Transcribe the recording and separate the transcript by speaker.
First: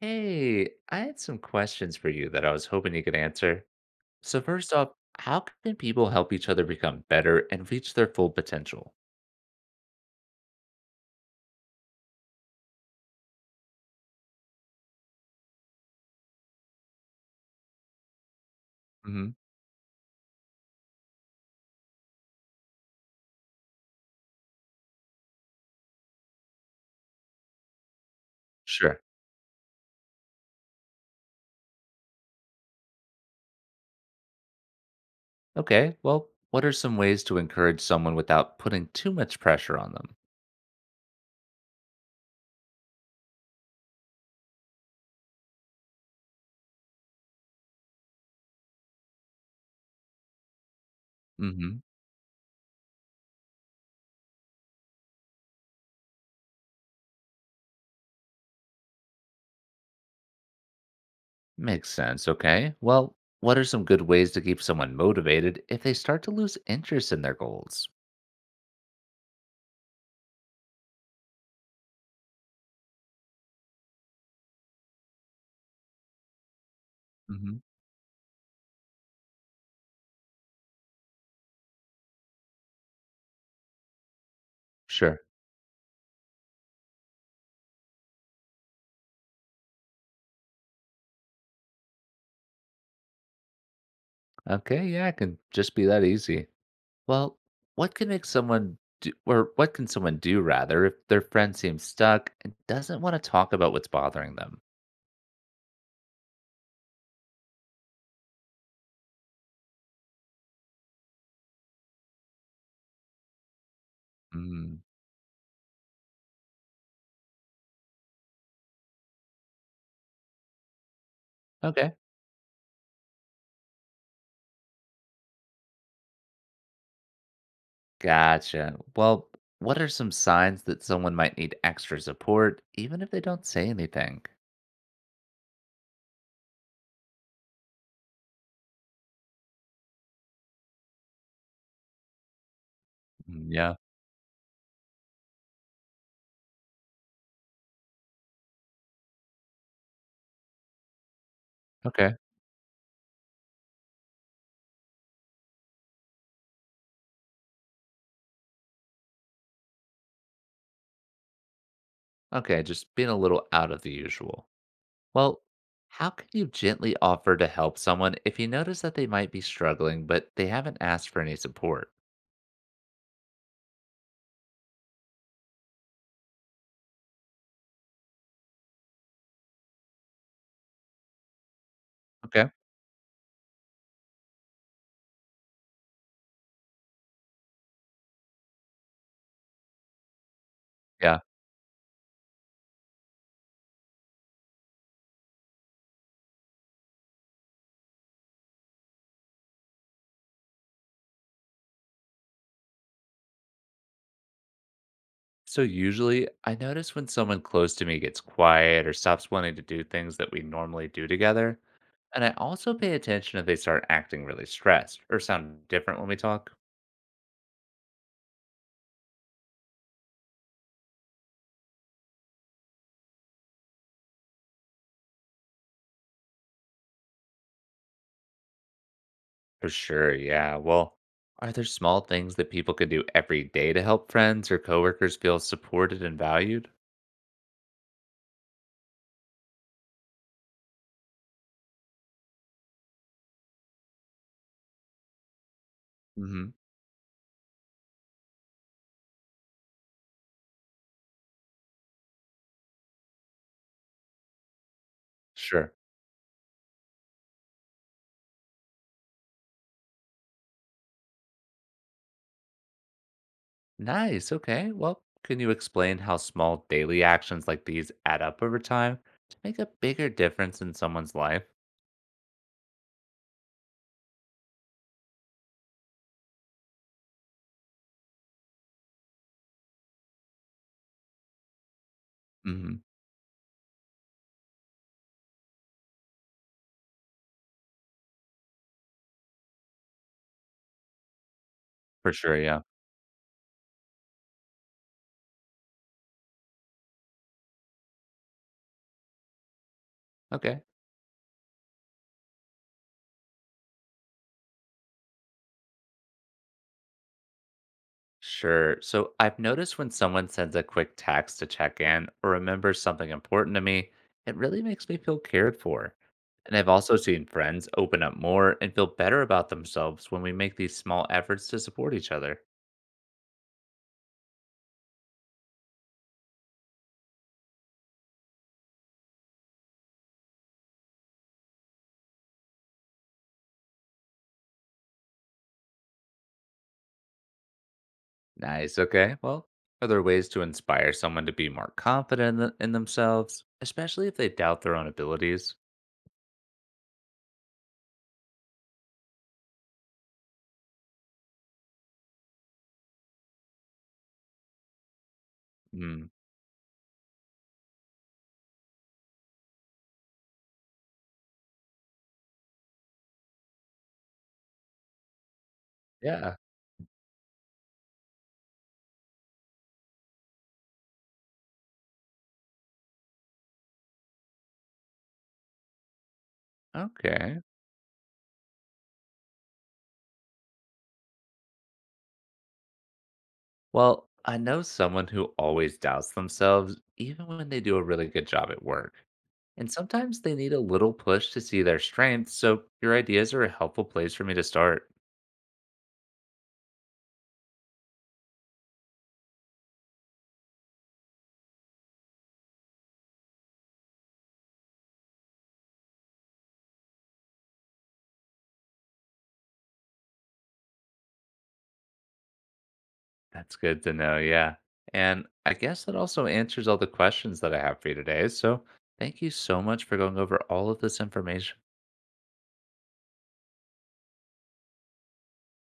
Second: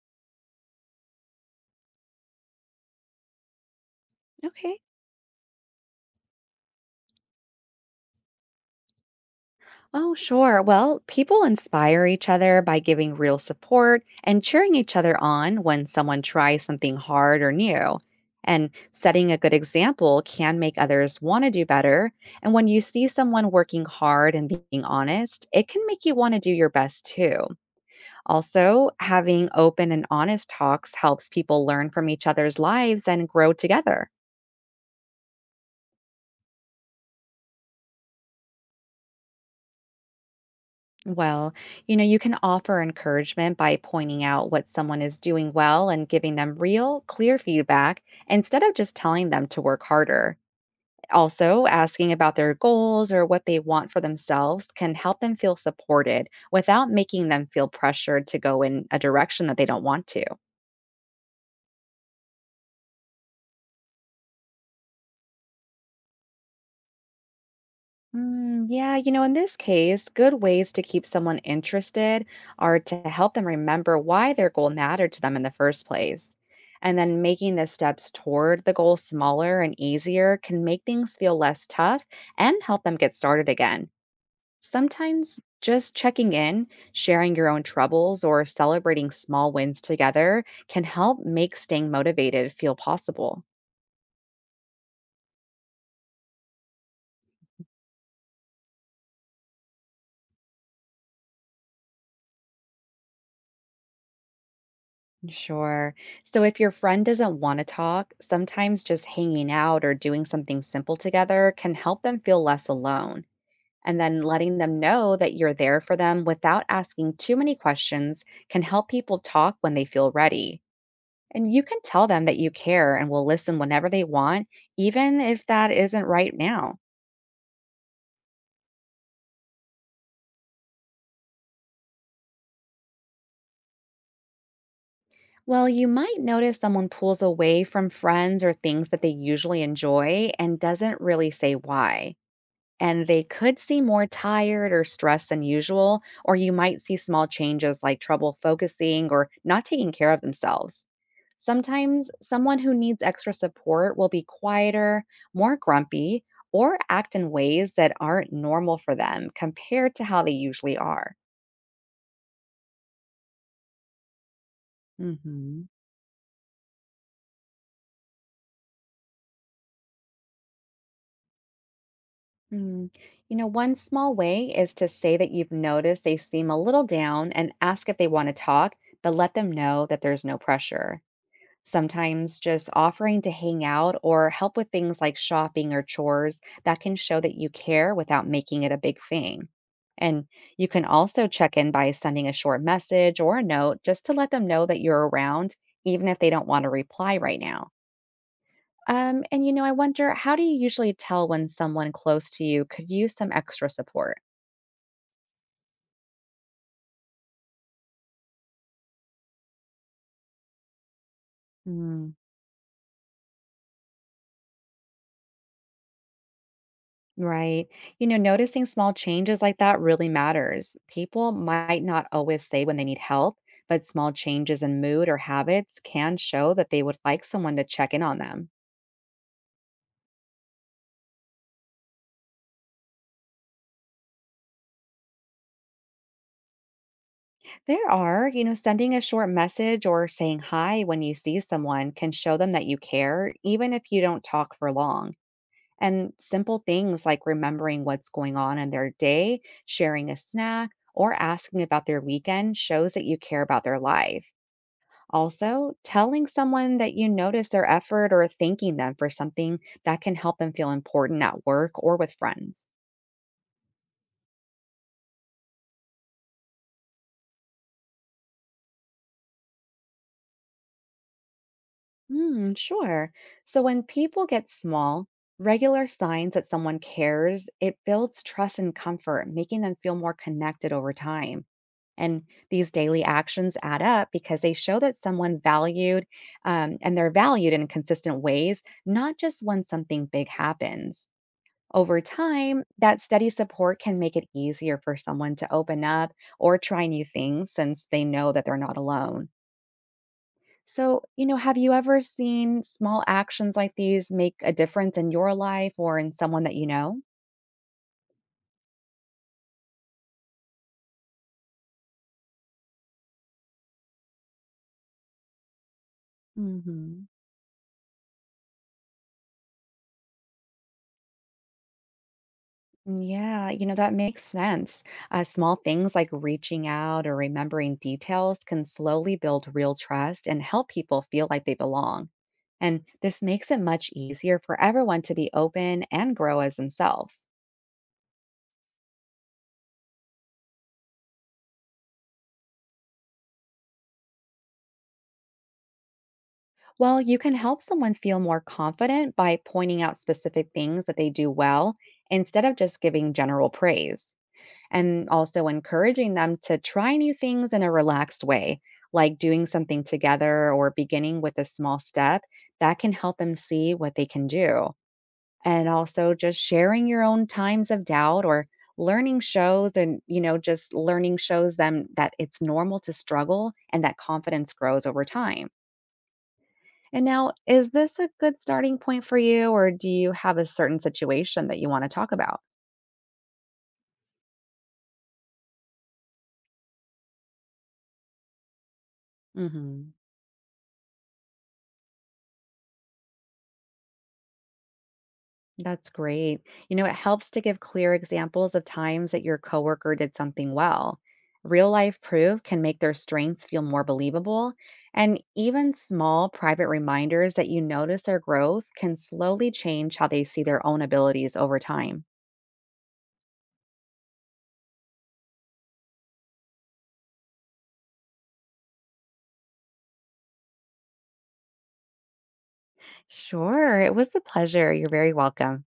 Speaker 1: Hey, I had some questions for you that I was hoping you could answer. So first
Speaker 2: Okay.
Speaker 1: off, how can people help each other become better and reach their full potential?
Speaker 2: Oh, sure. Well, people inspire each other by giving real support and cheering each other on when someone tries something hard or new. And setting
Speaker 1: Hmm.
Speaker 2: a good example can make others want to do better. And when you see someone working hard and being honest, it can make you want to do your best too. Also,
Speaker 1: Sure.
Speaker 2: having open and honest talks helps people learn from each other's lives and grow together.
Speaker 1: Okay. Well, what are some ways to encourage someone without putting too much pressure on them?
Speaker 2: Well, you can offer encouragement by pointing out what someone is doing well and giving them real, clear feedback instead of just telling them to work harder. Also,
Speaker 1: Hmm.
Speaker 2: asking about their goals or what they want for themselves can help them feel supported without making them feel pressured to go in a direction that they don't want to.
Speaker 1: Makes sense. Okay. Well, what are some good ways to keep someone motivated if they start to lose interest in their goals?
Speaker 2: Mm, yeah, in this case, good ways to keep someone interested are to help them remember why their goal mattered to them in the first place. And then making
Speaker 1: Hmm.
Speaker 2: the steps toward the goal smaller and easier can make things feel less tough and help them get started again.
Speaker 1: Sure.
Speaker 2: Sometimes just checking in, sharing your own troubles, or celebrating small wins together can help make staying motivated feel possible.
Speaker 1: Okay. Yeah, it can just be that easy. Well, what can make someone do, or what can someone do rather, if their friend seems stuck and doesn't want to talk about what's bothering them?
Speaker 2: Sure. So if your friend doesn't want to talk, sometimes just hanging out or doing something simple together can help them feel less alone. And then letting them
Speaker 1: Mm,
Speaker 2: know that you're there for them without asking too many questions can help people talk when they feel ready. And you can
Speaker 1: okay.
Speaker 2: tell them that you care and will listen whenever they want, even if that isn't right now.
Speaker 1: Gotcha. Well, what are some signs that someone might need extra support, even if they don't say anything?
Speaker 2: Well, you might notice someone pulls away from friends or things that they usually enjoy and doesn't really say why. And they
Speaker 1: Mm,
Speaker 2: could
Speaker 1: yeah.
Speaker 2: seem more tired or stressed than usual, or you might see small changes like trouble focusing or not taking care of themselves. Sometimes
Speaker 1: Okay.
Speaker 2: someone who needs extra support will be quieter, more grumpy, or act in ways that aren't normal for them compared to how they usually are.
Speaker 1: Okay, just being a little out of the usual. Well,
Speaker 2: Hmm.
Speaker 1: how can you gently offer to help someone if you notice that they might be struggling, but they haven't asked for any support?
Speaker 2: Mm. You know, one small way is to say that you've noticed they seem a little down and ask if they want to talk, but let them know that there's no pressure. Sometimes
Speaker 1: Okay,
Speaker 2: just offering to hang out or help with things like shopping or chores that can show that you care without making it a big thing. And you can
Speaker 1: yeah.
Speaker 2: also check in by sending a short message or a note just to let them know that you're around, even if they don't want to reply right now. I wonder, how do you usually tell when someone close to you could use some extra support?
Speaker 1: So usually I notice when someone close to me gets quiet or stops wanting to do things that we normally do together, and I also pay attention if they start acting really stressed or sound different when we talk.
Speaker 2: Right. You know, noticing small changes like that really matters. People might not always say when they need help, but small changes in mood or habits can show that they would like someone to check in on them.
Speaker 1: For sure, yeah. Well, are there small things that people can do every day to help friends or coworkers feel supported and valued?
Speaker 2: There are, sending a short message or saying hi when you see someone can show them that you care, even if you don't talk for long. And
Speaker 1: Mhm.
Speaker 2: simple things like remembering what's going on in their day, sharing a snack, or asking about their weekend shows that you care about their life. Also,
Speaker 1: Sure.
Speaker 2: telling someone that you notice their effort or thanking them for something, that can help them feel important at work or with friends.
Speaker 1: Nice. Okay. Well, can you explain how small daily actions like these add up over time to make a bigger difference in someone's life?
Speaker 2: Hmm, sure. So when people get small, regular signs that someone cares, it builds trust and comfort, making them feel more connected over time. And these
Speaker 1: Mhm.
Speaker 2: daily actions add up because they show that someone valued and they're valued in consistent ways, not just when something big happens. Over
Speaker 1: For sure, yeah.
Speaker 2: time, that steady support can make it easier for someone to open up or try new things since they know that they're not alone.
Speaker 1: Okay.
Speaker 2: So, have you ever seen small actions like these make a difference in your life or in someone that you know?
Speaker 1: Sure. So I've noticed when someone sends a quick text to check in or remembers something important to me, it really makes me feel cared for. And I've also
Speaker 2: Hmm.
Speaker 1: seen friends open up more and feel better about themselves when we make these small efforts to support each other.
Speaker 2: Yeah, that makes sense. Small things like reaching out or remembering details can slowly build real trust and help people feel like they belong. And this makes it much easier for everyone to be open and grow as themselves.
Speaker 1: Nice. Okay. Well, are there ways to inspire someone to be more confident in themselves, especially if they doubt their own abilities?
Speaker 2: Well, you can help someone feel more confident by pointing out specific things that they do well instead of just giving general praise, and also
Speaker 1: Hmm.
Speaker 2: encouraging them to try new things in a relaxed way, like doing something together or beginning with a small step that can help them see what they can do. And also
Speaker 1: Yeah.
Speaker 2: just sharing your own times of doubt or learning shows, and just learning shows them that it's normal to struggle and that confidence grows over time. And now,
Speaker 1: Okay.
Speaker 2: is this a good starting point for you, or do you have a certain situation that you want to talk about?
Speaker 1: Well, I know someone who always doubts themselves, even when they do a really good job at work. And
Speaker 2: Hmm.
Speaker 1: sometimes they need a little push to see their strengths, so your ideas are a helpful place for me to start.
Speaker 2: That's great. You know, it helps to give clear examples of times that your coworker did something well. Real life proof can make their strengths feel more believable, and even small private reminders that you notice their growth can slowly change how they see their own abilities over time.
Speaker 1: That's good to know, yeah. And I guess that also answers all the questions that I have for you today. So thank you so much for going over all of this information.
Speaker 2: Sure, it was a pleasure. You're very welcome.